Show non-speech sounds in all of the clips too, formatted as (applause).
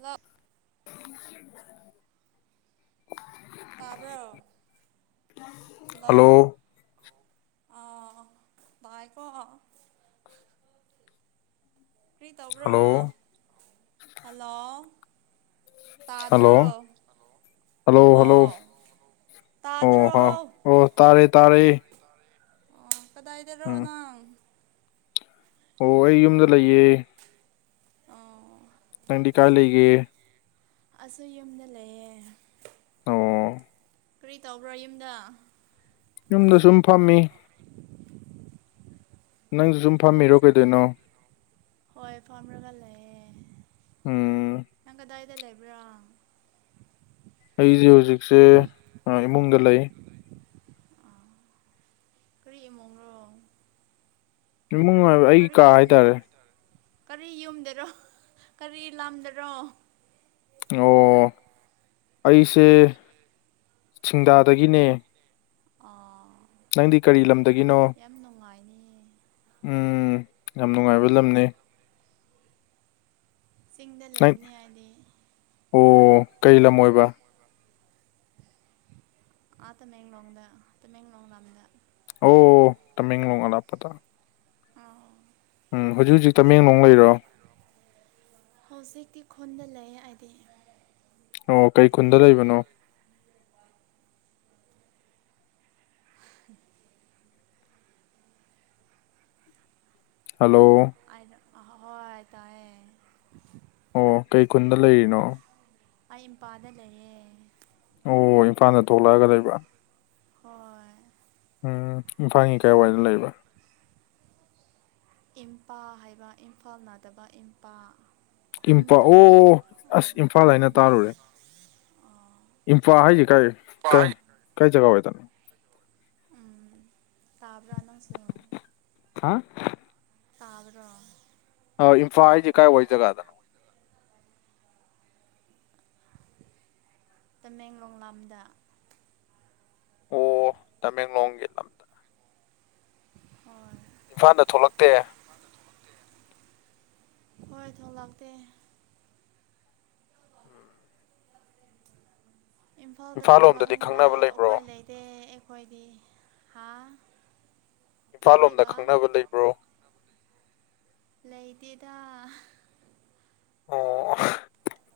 ꯂ (unintelligible) ꯇꯥꯕ꯭ꯔꯣ ꯂ ꯍꯜꯂꯣ ꯑꯥ ꯚꯥꯏꯀꯣ ꯀꯔꯤꯇꯕ꯭ꯔꯣ ꯍꯜꯂꯣ ꯍꯜꯂꯣ ꯍꯂꯣ ꯇꯥꯗ꯭ꯔꯣ ꯍꯂꯣ ꯍꯜꯂꯣ ꯑꯣ ꯑꯣ ꯍ ꯇꯥꯗ꯭ꯔꯣ ꯑꯣ ꯇꯥꯔꯦ ꯇꯥꯔꯦ ꯑꯣ ꯀꯗꯥꯏꯗꯔꯣ ꯎꯝ ꯅꯪ ꯑꯣ ꯑꯩ ꯌꯨꯝꯗ ꯂꯩꯌꯦ ꯑꯣ ꯀꯗꯤ ꯀꯥꯂꯒꯦ ꯑꯁꯨ ꯌꯨꯝꯗ ꯂꯩꯌꯦꯦ ꯑꯣ ꯀꯔꯤ ꯇꯧꯕ꯭ꯔꯣ ꯌꯨꯝꯗ ꯌꯨꯝꯗ ꯁꯨꯝ ꯐꯝꯃꯤ ꯅꯪꯁꯨ ꯁꯨꯝ ꯐꯝꯃꯤꯔꯣ ꯀꯩꯗꯣꯏꯅꯣ ꯍꯣꯏ ꯐꯂꯦ ꯎꯝ ꯑꯗꯨꯗ ꯂꯩꯕ꯭ꯔꯥ ꯑꯩꯁꯦ ꯍꯧꯖꯤꯛꯁꯦ ꯏꯃꯨꯡꯗ ꯂꯩ ꯀꯔꯤ ꯏꯃꯨꯡꯅꯣ ꯏꯃꯨꯡ ꯑꯣꯏꯕ ꯑꯩꯒꯤ ꯀꯥ ꯍꯥꯏꯇꯥꯔꯦ ꯀꯔꯤ ꯌꯨꯝꯗꯔꯣ ꯀꯔꯤ ꯂꯝꯥꯝꯗꯔꯣ ꯑꯣ ꯑꯩꯁꯦ ꯁꯤꯡꯗꯥꯗꯒꯤꯅꯦ ꯑ ꯅꯪꯗꯤ ꯀꯔꯤ ꯂꯝꯗꯒꯤꯅꯣ ꯅꯨꯡꯉꯥꯏꯅꯤꯌꯦ ꯎꯝ ꯌꯥꯝ ꯅꯨꯡꯉꯥꯏꯕ ꯂꯝꯅꯤ ꯆꯤꯡꯗ ꯂꯩꯕꯅꯤ ꯍꯥꯏꯗꯤ ꯑꯣ ꯀꯩ ꯂꯝꯣꯏꯕ ꯑꯇꯃꯦꯡꯂ ꯋꯥꯗ ꯑꯇꯩꯃꯦꯡꯂꯣꯉ ꯂꯝꯗ ꯑꯣ ꯇꯃꯤ ꯂꯣꯡꯒ ꯂ ꯄꯇꯥ ꯑꯥꯎ ꯝ ꯍꯧꯖꯤꯛ ꯍꯧꯖꯤꯛ ꯇꯃꯦꯡꯂꯣꯡ ꯂꯩꯔꯣ ꯍꯧꯖꯤꯛꯇꯤ ꯈꯨꯟꯗ ꯂꯩ ꯍꯥꯏꯗꯤ ꯑꯣ ꯀꯩ ꯈꯨꯨꯟꯗ ꯂꯩꯕꯅꯣ ꯎꯝ ꯍꯜꯂꯣ ꯑꯩꯗ ꯍꯣꯏ ꯇꯌꯦꯦ ꯑꯣ ꯀꯩ ꯀꯨꯟꯗ ꯂꯩꯔꯤꯅꯣ ꯑꯩ ꯄꯥꯗ ꯂꯩꯌꯦꯦ ꯑꯣ ꯏꯝꯐꯥꯜꯗ ꯊꯣꯛꯂꯛꯑꯒ ꯂꯩꯕ꯭ꯔꯥ (inaudible) ꯍꯣꯏ ꯏꯝꯄꯥ ꯍꯥꯏꯕ ꯏꯝꯐꯥꯜ ꯅꯥꯗꯕ ꯏꯝꯄꯥ ꯏꯝꯄꯥ ꯈꯨꯟꯒꯤ ꯑꯣ ꯃꯤꯡ ꯑꯣ ꯑꯁ ꯏꯝꯐꯥꯜ ꯈꯨꯟꯒꯤ ꯍꯥꯏꯅ ꯃꯤꯡ ꯇꯥꯔꯨꯔꯦ ꯑꯣ ꯏꯝꯐꯥꯜ ꯍꯥꯏꯁꯦ ꯀꯥꯏ ꯀꯥꯏ ꯀꯥꯏ ꯖꯒꯥ ꯑꯣꯏ ꯇꯅꯤ ꯇꯥꯕ꯭ꯔ ꯅꯁꯤ ꯍꯥ ꯇꯕꯗꯣ ꯏꯝꯐꯥꯜ ꯍꯥꯏꯁꯤꯦ ꯀꯥꯏ ꯋꯥꯏ ꯖꯒꯥꯗꯅꯣ ꯇꯃꯦꯡꯂꯣꯡꯡꯂꯥꯝꯗ ꯑꯣ ꯇꯃꯦꯡꯂꯣꯡꯒꯤ ꯂꯝꯗ ꯍꯣꯏ ꯏꯝꯐꯥꯜꯗ ꯊꯣꯛꯂꯛꯇꯦ ꯍꯣꯏ ꯊꯣꯛꯣꯡꯂꯛꯇꯇꯦ ꯎꯝ ꯏꯝꯐꯥꯜꯗ ꯏꯝꯐꯥꯜ ꯂꯣꯝꯗꯗꯤ ꯈꯪꯅꯕ ꯊꯣꯂꯛꯅꯤꯉꯥꯏ ꯂꯩꯕ꯭ꯔꯣ ꯎꯄꯥꯏ ꯂꯩꯇꯦ ꯑꯩꯈꯣꯏꯗꯤ ꯍꯥ ꯏꯝꯐꯥꯜ ꯂꯣꯝꯗ ꯀꯔꯤꯕ ꯈꯪꯅꯕ ꯂꯩꯕ꯭ꯔꯣ ꯑꯗꯨꯦꯗ ꯑꯣ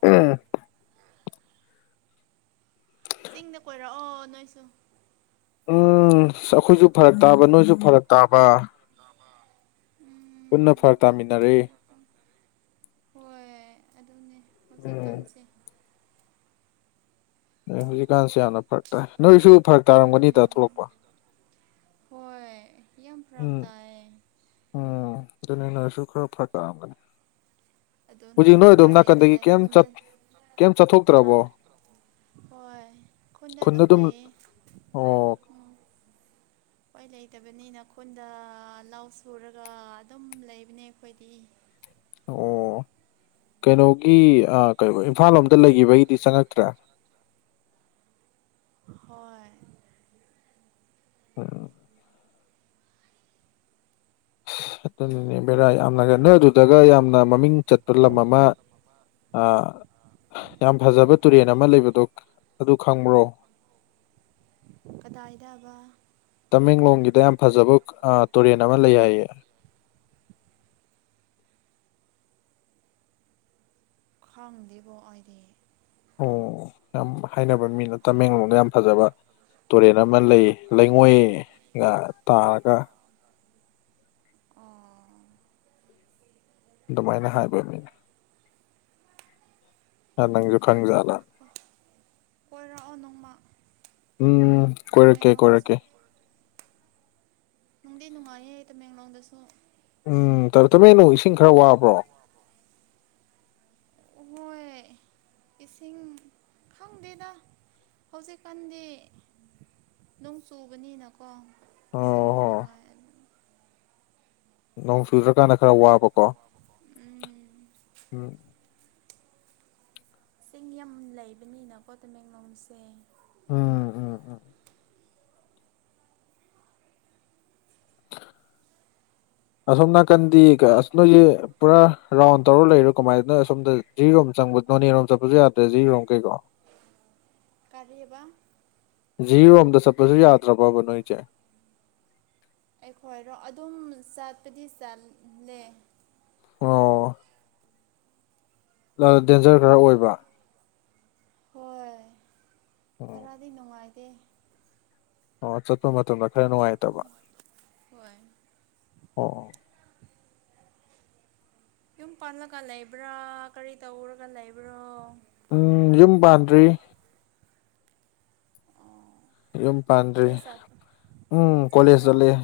ꯎꯝ ꯆꯤꯡꯗ ꯀꯣꯏꯔꯛꯑꯣ ꯅꯣꯏꯁꯨ ꯎꯝ ꯑꯩꯈꯣꯏꯁꯨ ꯐꯔꯛ ꯇꯥꯕ ꯅꯣꯏꯁꯨ ꯐꯔ ꯇꯥꯕ ꯄꯨꯟꯅ ꯐꯔꯛ ꯎꯝ ꯇꯥꯃꯤꯟꯅꯔꯦ ꯍꯣꯏ ꯑꯗꯨꯅꯦ ꯍꯧꯖꯤꯛ ꯑꯗꯩ ꯀꯟꯁꯦ ꯦ ꯀꯁꯤꯦ ꯑꯅ ꯄꯔꯇꯥ ꯅꯣꯏꯁꯨ ꯊꯥꯛ ꯇꯥꯔꯝꯒꯅꯤꯗ ꯎꯝ ꯊꯣꯛꯂꯛꯄ ꯍꯣꯏ ꯌꯥꯝ ꯄ꯭ꯔꯥꯥꯛꯛꯇ ꯍꯥꯏ ꯑꯗꯨꯅꯤ ꯅꯣꯏꯁꯨ ꯈꯔ ꯐꯇꯥꯑꯒꯅꯤ ꯍꯧꯖꯤꯛ ꯑꯗꯨꯅꯤꯅ ꯅꯣꯏ ꯑꯗꯣꯝ ꯎꯄꯥꯏ ꯅꯥꯀꯟꯗꯒꯤ ꯂꯩꯇꯅ ꯈꯨꯟꯗ ꯀꯩꯝ ꯍꯥ ꯆꯠꯊꯣꯛꯇ꯭ꯔꯕꯣ ꯍꯣꯏ ꯈꯟꯗ ꯑꯗꯨꯝ ꯂꯩꯏꯌꯦ ꯑꯣ ꯎ ꯍꯣꯏ ꯂꯩꯇꯕꯅꯤꯅ ꯈꯨꯟꯗ ꯂꯧ ꯁꯨꯔꯒ ꯑꯗꯨꯝ ꯂꯩꯕꯅꯦ ꯑꯩꯈꯣꯏꯗꯤ ꯑꯣ ꯀꯩꯅꯣꯒꯤ ꯏꯝꯐꯥꯜ ꯂꯣꯝꯗ ꯂꯩꯈꯤꯕꯒꯤꯗꯤ ꯆꯪꯉꯛꯇ꯭ꯔꯦ (inaudible) ꯍꯣꯏ ꯎꯝ ꯅꯤꯅꯦ ꯕꯔꯥ ꯌꯥꯝꯅꯦ ꯅꯣꯏ ꯑꯗꯨꯗꯒ ꯌꯥꯝ ꯃꯃꯤꯡ ꯆꯠꯄ ꯂꯝ ꯑꯃ ꯌꯥꯝ ꯐꯖꯕ ꯇꯨꯔꯦꯟ ꯑꯃ ꯂꯩꯕꯗꯣ ꯑꯗꯨ ꯈꯪꯕ꯭ꯔꯣ ꯀꯗꯥ ꯏꯗꯕ ꯇꯃꯦꯡꯂꯣꯡꯒꯤꯗ ꯌꯥꯝ ꯐꯖꯕ ꯇꯨꯔꯦꯟ ꯑꯃ ꯂꯩ ꯍꯥꯏꯌꯦ (inaudible) ꯈꯥꯎꯗꯤꯦꯕꯣ ꯑꯗꯤ ꯑꯣ ꯌꯥꯝ ꯍꯥꯏꯅꯕ ꯃꯤꯅ ꯇꯃꯦꯡꯂꯣꯡꯗ ꯌꯥꯝ ꯐꯖꯕ ꯇꯨꯔꯦꯟ ꯑꯃ ꯂꯩ ꯂꯩꯉꯣꯏꯒ ꯇꯥꯔꯒ ꯑꯣ ꯑꯗꯨꯃꯥꯏꯅ ꯍꯥꯏꯕ ꯃꯤꯅ ꯑ ꯅꯪꯖꯣꯈꯥꯡꯖꯂ ꯈꯪꯗꯦꯕ ꯀꯣꯏꯔꯛꯑꯣ ꯎꯝ ꯃꯦꯒꯥꯥ ꯀꯣꯏꯔꯛꯀꯦ ꯍꯒ ꯁꯣ ꯀꯣꯏꯔꯛꯀꯦ ꯅꯨꯡꯗꯤ ꯅꯨꯡꯉꯥꯏꯌꯦ ꯇꯃꯦꯡꯂꯣꯡꯗꯁꯨ ꯎꯝ ꯇꯔ ꯇꯃꯦꯩꯅꯣ ꯏꯁꯤꯡ ꯈꯔ ꯋꯥꯕ꯭ꯔꯣ ꯍꯣꯏ (unintelligible) ꯏꯁꯤꯡ ꯈꯪꯗꯦꯗ ꯍꯧꯖꯤꯛꯀꯥꯟꯗꯤ ꯅꯅꯨꯡ ꯁꯨꯕꯅꯤꯅ ꯑꯣ ꯍꯣ ꯅꯣꯡ ꯆꯨꯗ꯭ꯔꯀꯥꯟꯗ ꯈꯔ ꯋꯥꯕꯀꯣ ꯎꯝ ꯎꯝ ꯆꯤꯡ ꯌꯥꯝ ꯂꯩꯕꯅꯤꯅꯀꯣ ꯇꯃꯦꯡꯂꯣꯡꯁꯦ ꯎꯝ ꯎꯝ ꯎꯝ ꯑꯁꯣꯝ ꯅꯥꯀꯟꯗꯤ ꯃꯤ ꯑ ꯅꯣꯏꯁ ꯄꯨꯔꯥ ꯔꯥꯎꯟ ꯇꯧꯔ ꯂꯩꯔꯣ ꯀꯃꯥꯏꯅꯣ ꯁꯣꯝꯗ ꯖꯤꯔꯤꯔꯣꯝ ꯆꯪꯕ ꯅꯣꯅꯦꯔꯣꯝ ꯆꯠꯄꯁꯨ ꯌꯥꯗ꯭ꯔꯦ ꯖꯤꯔꯤꯔꯣꯝ ꯀꯩꯀꯣ (unintelligible) ꯀꯔꯤꯕ ꯖꯤꯔꯣꯝꯗ ꯆꯠꯄꯁꯨ ꯌꯥꯗ꯭ꯔꯕꯣꯕ ꯅꯣꯏꯁꯦ ꯑꯩꯈꯣꯏꯔꯣ ꯑꯗꯨꯝ ꯆꯠꯄꯗꯤ ꯆꯠꯂꯦ ꯑꯣ ꯗꯦꯟꯖꯔ ꯈꯔ ꯑꯣꯏꯕ ꯍꯣꯏ ꯑꯣ ꯈꯔꯗꯤ ꯅꯨꯡꯉꯥꯏꯇꯦ ꯑꯣ ꯆꯠꯄ ꯃꯇꯝꯗ ꯈꯔ ꯅꯨꯡꯉꯥꯏꯇꯕ ꯍꯣꯏ ꯑꯣ ꯌꯨꯝ ꯄꯜꯂꯒ ꯂꯩꯕ꯭ꯔꯥ ꯀꯔꯤ ꯇꯧꯔꯒ ꯂꯩꯕ꯭ꯔꯣ ꯎꯝ ꯌꯨꯝ ꯄꯥꯟꯗ꯭ꯔꯤ ꯑꯣ ꯌꯨꯝ ꯄꯥꯟꯗ꯭ꯔꯤ ꯀꯣꯂꯦꯖ ꯆꯠ ꯎꯝ ꯀꯣꯂꯦꯖ ꯀꯣꯂꯦꯖꯇ ꯆꯠꯄ꯭ꯔꯥ ꯂꯩ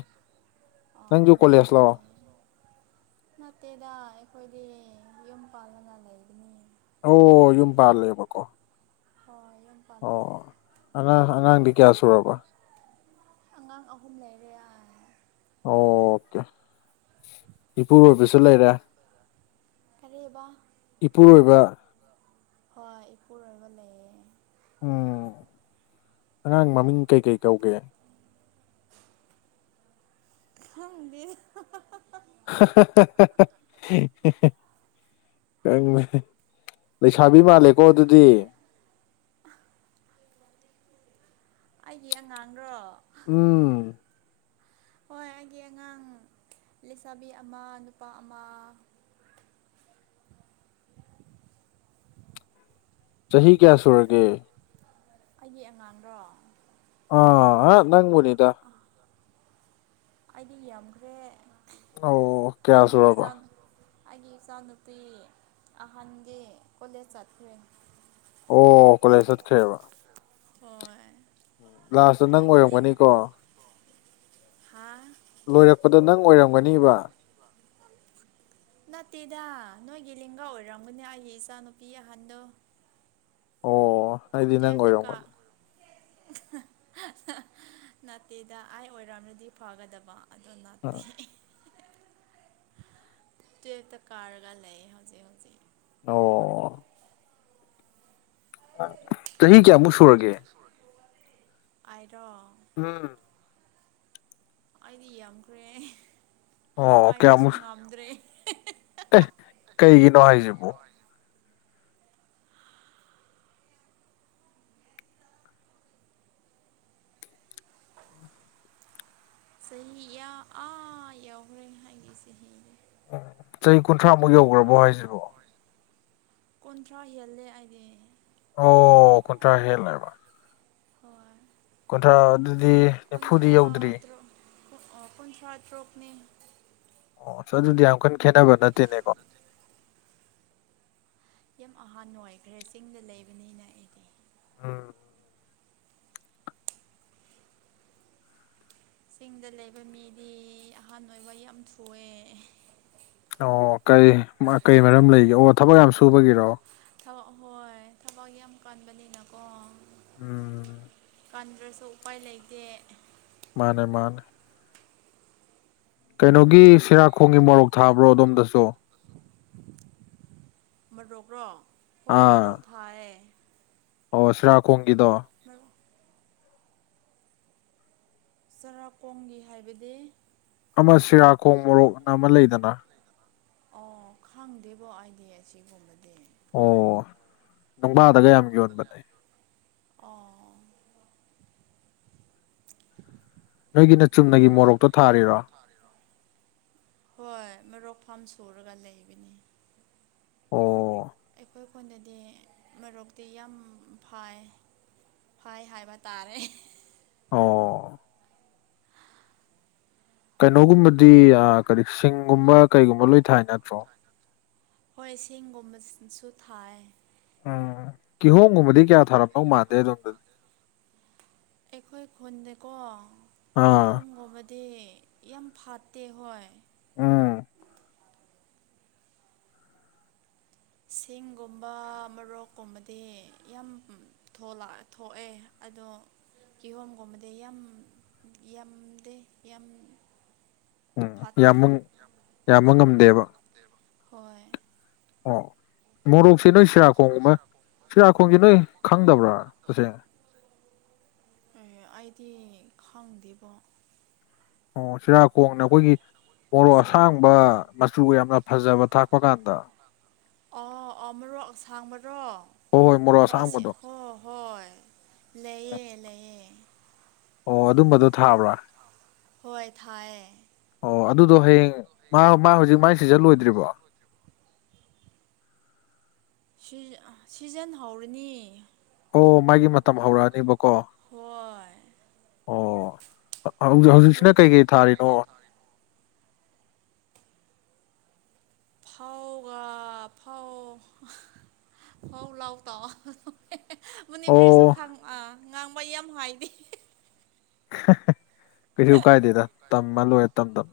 ꯑꯥ ꯅꯪꯖꯨ ꯀꯣꯂꯦꯖꯂꯣ ꯅꯨꯡꯉꯥꯏꯅꯦ ꯅꯠꯇꯦꯗ ꯑꯩꯈꯣꯏꯗꯤ ꯌꯨꯝ ꯄꯥꯜꯂꯅ ꯂꯩꯒꯅꯤ ꯑꯣ ꯌꯨꯝ ꯄꯥꯜꯂꯦꯕꯀꯣ ꯍꯣꯏ ꯌꯨꯝ ꯄꯥꯜꯂꯦ ꯑꯣ ꯑꯥꯡ ꯑꯉꯥꯡꯗꯤ ꯀꯌꯥ ꯁꯨꯔꯕ ꯑꯉꯥꯡ ꯑꯍꯨꯝ ꯂꯩꯔꯦ ꯑꯣꯀꯦ ꯏꯄꯨꯔꯣꯏꯕꯁꯨ ꯂꯩꯔꯦ ꯀꯔꯤꯕ ꯏꯄꯨꯔꯣꯏꯕ ꯍ ꯏꯨꯔ ꯑꯣꯏ ꯂꯩꯌꯦꯦ ꯎꯝ ꯑꯉꯥꯡ ꯃꯃꯤꯡ ꯀꯩꯀꯩ ꯀꯧꯒꯦ ꯈꯪꯗ (unintelligible) ꯀꯪ ꯂꯩꯁꯥꯕꯤ ꯃꯥꯂꯦ ꯀꯗꯤ ꯑꯩꯒꯤ ꯑꯉꯥꯡꯔꯣ ꯎꯝ ꯍꯣꯏ ꯑꯩꯒꯤ ꯑꯉꯥꯡ ꯂꯩꯁꯥꯕꯤ ꯑꯃ ꯅꯨꯄꯥ ꯑꯃ (unintelligible) ꯆꯍꯤ ꯀꯌꯥ ꯁꯨꯔꯒꯦ ꯑꯩꯒꯤ ꯑꯉꯥꯡꯔꯣ ꯑꯥ ꯑ ꯅꯪ ꯃꯅꯤꯗ ꯑꯩꯗꯤ ꯌꯥꯝꯈ꯭ꯔꯦ ꯑꯣ ꯑꯩꯒꯤ ꯀꯌꯥꯁꯨꯣ ꯔꯔꯕ ꯏꯆꯥ ꯑꯩꯒꯤ ꯏꯆꯥꯅꯨꯄꯤ ꯑꯍꯟꯒꯤ ꯀꯣꯂꯦꯖ ꯆꯠꯈ꯭ꯔꯦ ꯑꯣ ꯀꯣꯂꯦꯖ ꯆꯠꯈ꯭ꯔꯦꯕ ꯍꯣꯏ ꯎ ꯂꯥꯁꯇ ꯅꯪ ꯅꯣꯏꯒꯤ ꯂꯦꯡ ꯑꯣꯏꯔꯝꯒꯅꯤꯀꯣ ꯍꯥ ꯂꯣꯏꯔꯛꯄꯗ ꯅꯪ ꯑꯣꯏꯔꯝꯒꯅꯤꯕ ꯅꯠꯇꯦꯗ ꯅꯣꯏꯒꯤ ꯂꯦꯡꯒꯥ ꯑꯣꯏꯔꯝꯒꯅꯦ ꯑꯩꯒꯤ ꯏꯆꯥꯅꯨꯄꯤ ꯑꯍꯟꯗꯣ ꯑꯣ ꯑꯩꯗꯤ ꯅꯪ ꯑꯣꯏꯔꯣꯒꯗ ꯅꯥꯠꯇꯦꯗ ꯑꯩ ꯑꯣꯏꯔꯝꯅꯗꯤ ꯐꯒꯗꯕ ꯑꯗꯣ ꯅꯠꯇꯦ ꯑ ꯇ ꯇ ꯀꯥꯔꯒ ꯂꯩ ꯍꯧꯖꯤꯛ ꯍꯧꯖꯤ ꯑꯣ ꯆꯍꯤ ꯀꯌꯥꯃꯨꯛ ꯁꯨꯔꯒꯦ ꯑꯔꯣ ꯎꯝ ꯑꯩꯗꯤ ꯌꯥꯝꯈ꯭ꯔꯦ ꯑꯣ ꯍꯥꯏꯕꯁꯨ ꯀꯌꯥꯃꯨꯛ ꯉꯝꯗ꯭ꯔꯦ ꯑꯦ ꯀꯩꯒꯤꯅꯣ ꯍꯥꯏꯁꯤꯕꯣ ꯁ ꯑ ꯑꯥ ꯌꯥꯎꯈ꯭ꯔꯦꯅꯦ ꯍꯥꯏꯒꯤꯦ ꯁꯅꯦ ꯆꯍꯤ ꯀꯨꯟꯊ꯭ꯔꯥꯃꯨꯛ ꯌꯧꯈ꯭ꯔꯕꯣ ꯍꯥꯏꯁꯤꯕꯣ ꯀꯨꯟꯊ꯭ꯔꯥ ꯍꯦꯜꯂꯦ ꯍꯥꯏꯗꯤ ꯑꯣ ꯀꯣꯠꯇ ꯍꯦꯜꯂꯥꯏꯕ ꯍꯣꯏ ꯀꯨꯟꯊ꯭ꯔꯥ ꯑꯗꯨꯗꯤ ꯅꯤꯐꯨꯗꯤ ꯌꯧꯗ꯭ꯔꯤ ꯄꯨꯟꯁꯥꯠ ꯔꯣꯄꯅꯤ ꯑꯣ ꯑꯗꯨꯗꯤ ꯌꯥꯝ ꯀꯟꯅ ꯈꯦꯠꯅꯕ ꯅꯠꯇꯦꯅꯦꯀꯣ ꯌꯥꯝ ꯑꯍꯥꯟꯥꯟꯕ ꯑꯣꯏꯈꯔꯦ ꯆꯤꯡꯗ ꯂꯩꯕꯅꯤꯅ ꯑꯩꯗꯤ ꯑꯥ ꯆꯤꯡꯗ ꯂꯩꯕ ꯃꯤꯗꯤ ꯑꯍꯥꯟ ꯑꯣꯏꯕ ꯌꯥꯝ ꯊꯣꯛꯑꯦ ꯑꯣ ꯀꯩ ꯀꯩ ꯃꯔꯝ ꯂꯩꯒꯦ ꯑꯣ ꯊꯕꯛ ꯌꯥꯝ ꯁꯨꯕꯒꯤꯔꯣ ꯊꯕ ꯍꯣꯏ ꯊꯕꯛ ꯌꯥꯝ ꯀꯥꯟꯕꯅꯤꯅꯀꯣ ꯎꯝ ꯀꯥꯟꯗ꯭ꯔꯁꯨ ꯎꯄꯥꯏ ꯂꯩꯇꯦ ꯃꯥꯅꯦ ꯃꯥꯅꯦ ꯀꯩꯅꯣꯒꯤ ꯁꯤꯔꯥꯈꯣꯡꯒꯤ ꯃꯣꯔꯣꯛ ꯊꯥꯕ꯭ꯔꯣ ꯑꯗꯣꯝꯗꯁꯨ ꯃꯔꯣꯛꯔꯣ ꯍꯣꯏ ꯑꯥ ꯃꯔꯣꯛ ꯐꯥꯌꯦ ꯑꯣ ꯁꯔꯥꯈꯣꯡꯒꯤꯗꯣ ꯃꯔꯣꯛ ꯆꯔꯥꯛꯀꯣꯡꯒꯤ ꯍꯥꯏꯕꯗꯤ ꯑꯃ ꯁꯤꯔꯥꯈꯣꯡ ꯃꯣꯔꯣꯛꯅ ꯑꯃ ꯂꯩꯗꯅ ꯑꯣ ꯈꯪꯗꯦꯕꯣ ꯑꯩꯗꯤ ꯑꯁꯤꯒꯨꯝꯕꯗꯤ ꯑꯣ ꯅꯨꯡꯕꯥꯗꯒ ꯌꯥꯝ ꯌꯣꯟꯕꯅꯦ ꯑꯣ (inaudible) ꯅꯣꯏꯒꯤꯅ ꯆꯨꯝꯅꯒꯤ ꯃꯔꯣꯛ ꯃꯣꯔꯣꯛꯇ ꯊꯥꯔꯤꯔꯣ ꯆꯣꯔꯒ ꯂꯩꯕꯅꯤ ꯑꯣ ꯑꯩꯈꯣꯏ ꯀꯣꯟꯗꯗꯤ ꯃꯔꯣꯛꯇꯤ ꯌꯥꯝ ꯐꯥꯏ ꯐꯣꯏ ꯍꯥꯏꯕ ꯇꯥꯔꯦ ꯑꯣ ꯀꯩꯅꯣꯒꯨꯝꯕꯗꯤ ꯀꯔꯤ ꯁꯤꯡꯒꯨꯝꯕ ꯀꯩꯒꯨꯝꯕ ꯂꯣꯏ ꯊꯥꯏ ꯅꯠꯇ꯭ꯔꯣ ꯍꯣꯏ ꯆꯦꯡꯒꯨꯝꯕꯁꯨ ꯊꯥꯏ ꯎꯝ ꯀꯤꯍꯣꯝꯒꯨꯝꯕꯗꯤ ꯀꯌꯥ ꯊꯥꯔꯛꯄꯧ ꯃꯥꯦ ꯑꯩꯈꯣꯏ ꯈꯣꯟꯗ ꯑꯥ ꯀꯤꯍꯣꯝꯒꯨꯝꯕꯗꯤ ꯌꯥꯝ ꯐꯠꯇꯦ ꯍꯣꯏ ꯎꯝ ꯁꯤꯡꯒꯨꯝꯕ ꯃꯣꯔꯣꯛꯀꯨꯝꯕꯗꯤ ꯌꯥꯝ ꯊꯣꯛꯑꯦ ꯑꯗꯣ ꯀꯤꯍꯣꯝꯒꯨꯝꯕꯗꯤ ꯌꯥꯝ ꯌꯥꯝꯗꯦ ꯌꯥꯝ ꯎꯝ ꯐꯠꯇꯦ ꯌꯥꯝꯕ ꯌꯥꯝꯕ ꯉꯝꯗꯦꯕ ꯍꯣꯏ ꯑꯣ ꯃꯔꯨ ꯁꯤ ꯅꯣꯏ ꯁꯤꯔꯥꯈꯣꯡꯒꯨꯝꯕ ꯁꯤꯔꯥꯈꯣꯡꯁ ꯅꯣꯏ ꯈꯪꯗꯕ꯭ꯔꯥ ꯇꯁꯦꯡꯅ (inaudible) ꯇꯤ ꯈꯪꯗꯦꯕꯣ ꯑꯣ ꯁꯤꯔ ꯀꯣꯡꯅ ꯑꯈꯣꯏꯒꯤ ꯃꯣꯔꯣꯛ ꯑꯁꯥꯡꯕ ꯁꯤꯔꯀꯣ ꯃꯆꯨ ꯌꯥꯝꯅ ꯐꯖꯕ ꯊꯥꯛꯄ ꯀꯥꯟꯗ ꯑ-ꯑ- ꯃꯔꯣꯛ ꯑꯁꯥꯡꯕꯔꯣ ꯍꯣꯏ ꯍꯣꯏ ꯃꯣꯔꯣꯛ ꯍ-ꯑꯁꯤ ꯑꯁꯥꯡꯕꯗꯣ ꯍꯣ-ꯍꯣꯏ ꯂꯩꯑꯌꯦ ꯂꯩꯌꯦ ꯑꯣ ꯑꯗꯨꯝꯕꯗꯣ ꯊꯥꯕ꯭ꯔꯥ ꯍꯣꯏ ꯊꯥꯏ ꯌꯦ ꯑꯣ ꯑꯗꯨꯗꯣ ꯍꯌꯦꯡ ꯃꯥ- ꯃꯥ- ꯍꯧꯖꯤꯛ ꯃꯥꯏ ꯁꯤꯖꯜ ꯂꯣꯏꯗ꯭ꯔꯤꯕꯣ ꯁꯤꯖ- ꯑ- ꯁꯤꯖꯟ ꯍꯧꯔꯅꯤ ꯑꯣ ꯃꯥꯒꯤ ꯃꯇꯝ ꯍꯧꯔꯛꯑꯅꯤꯕꯀꯣ ꯍꯣꯏ ꯍꯧꯖꯤꯛ-ꯍꯧꯖꯤꯛꯁꯤꯅ ꯃꯣꯔꯣꯛꯁꯨ ꯀꯩ-ꯀꯩ ꯊꯥꯔꯤꯅꯣ ꯐꯥꯎꯒꯥ ꯐꯥꯎ ꯐꯥꯎ ꯂꯥꯎ ꯇꯥꯎ ꯃꯅꯤꯄꯨꯔꯤꯁꯨ ꯑꯣ ꯈꯪ-ꯑꯥ ꯉꯥꯡꯕ ꯌꯥꯝ ‌ꯍꯥꯏꯗꯦ ꯀꯩꯁꯨ ꯀꯥꯏꯗꯦꯗ ꯇꯝꯃ ꯂꯣꯏꯔꯦ ꯇꯝ ꯇꯝ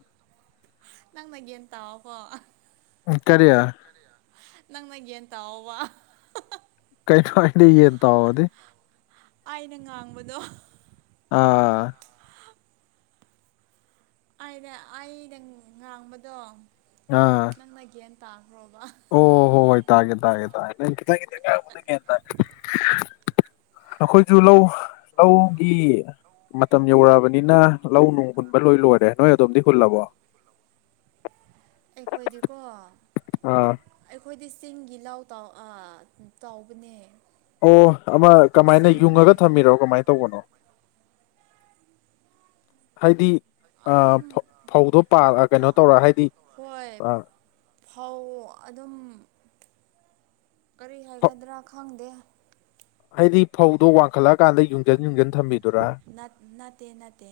ꯅꯪꯅ ꯒꯤꯌꯟ ꯇꯥꯎꯕ (unintelligible) ꯀꯥꯔꯤ ꯅꯪ ꯅ ꯒꯦꯟ ꯇ ꯑ-ꯋꯥ (unintelligible) ꯌꯦꯟ ꯇꯎ ꯑꯣ ꯗꯤ ꯑꯩꯅ ꯉꯥꯡꯕꯗꯣ ꯑꯥ ꯑꯩꯅ ꯑꯩꯅ ꯉꯥꯡꯕꯗꯣ ꯅꯪꯅ ꯒꯦꯟꯇꯥ ꯑꯣ-ꯍꯣ- ꯍꯣꯏ ꯇꯥꯒꯦ ꯇꯥꯒꯦ (inaudible) ꯅꯪ ꯈꯤꯇꯪ (inaudible) ꯑꯈꯣꯏꯁꯨ ꯂꯧ ꯂꯧꯒꯤ ꯃꯇꯝ ꯌꯧꯔꯛꯑꯕꯅꯤꯅ ꯂꯧ ꯅꯨꯡ ꯍꯨꯟꯕ ꯂꯣꯏ ꯂꯣꯏꯔꯦ ꯅꯣꯏ ꯑꯗꯣꯝꯗꯤ ꯍꯨꯜꯂꯕꯣ (inaudible) ꯑꯩꯈꯣꯏꯗꯤꯀꯣ ꯑꯥ ꯑꯩꯈꯣꯏꯗꯤ ꯆꯤꯡꯒꯤ ꯂꯥꯎ ꯇꯥꯎ ꯑꯥ ꯇꯥꯎꯕꯅꯦ ꯑꯣ ꯑꯃ ꯀꯃꯥꯏꯅ ꯌꯨꯡꯉꯒ ꯊꯝꯃꯤꯔꯣ ꯀꯃꯥꯏꯅ ꯇꯧꯕꯅꯣ ꯍꯥꯏꯗꯤ ꯑꯗꯨꯝ ꯑ-ꯐ-ꯐꯧꯗꯣꯥ ꯄ-ꯑ ꯐ ꯀꯩꯅꯣ ꯇꯧꯔ ꯍꯥꯏꯗꯤ ꯍꯣꯏ ꯑ ꯐꯧ ꯑꯗꯨꯝ ꯀꯔꯤ ꯍꯥꯏꯒꯗ꯭ꯔꯥ ꯈꯪꯗꯦ ꯍꯥꯏꯗꯤ ꯐꯧꯗꯣ ꯋꯥꯡꯈꯠꯂꯛꯑꯀꯥꯟꯗ ꯌꯨꯡꯖꯟ ꯌꯨꯡꯖꯟ ꯊꯝꯕꯤꯗꯨꯔꯥ ꯅꯠ ꯅꯠꯇꯦ ꯅꯠꯇꯦ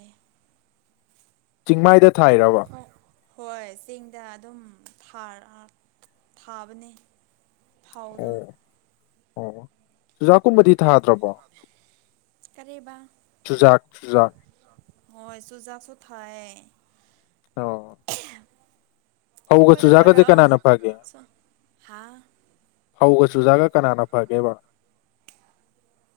ꯆꯤꯡꯃꯥꯏꯗ ꯊꯥꯏꯔꯕ ꯍꯣ ꯍꯣꯏ ꯆꯤꯡꯗ ꯑꯗꯨꯝ ꯊꯥꯔ-ꯑ ꯊꯥꯕꯅꯦ ꯊꯥꯎꯗꯣ ꯑꯣ ꯑꯣ ꯆꯨꯖꯥꯛꯀꯨꯝꯕꯗꯤ ꯊꯥꯗ꯭ꯔꯕꯣ ꯀꯔꯤꯕꯥ ꯆꯨꯖꯥꯛ ꯆꯨꯖꯥꯛ ꯍꯣꯏ ꯆꯨꯖꯥꯛꯁꯨ ꯊꯥꯏꯑꯦ ꯑꯣ ꯐꯧꯒ ꯑꯦꯈꯣꯏꯗ ꯆꯨꯖꯥꯛꯀꯁꯦ ꯀꯣꯏꯔꯛꯑꯣ ꯀꯅꯥꯅ ꯐꯒꯦ (unintelligible) ꯍꯥ ꯐꯧꯒ ꯆꯨꯖꯥꯛꯒ ꯀꯅꯥꯅ ꯐꯒꯦꯕ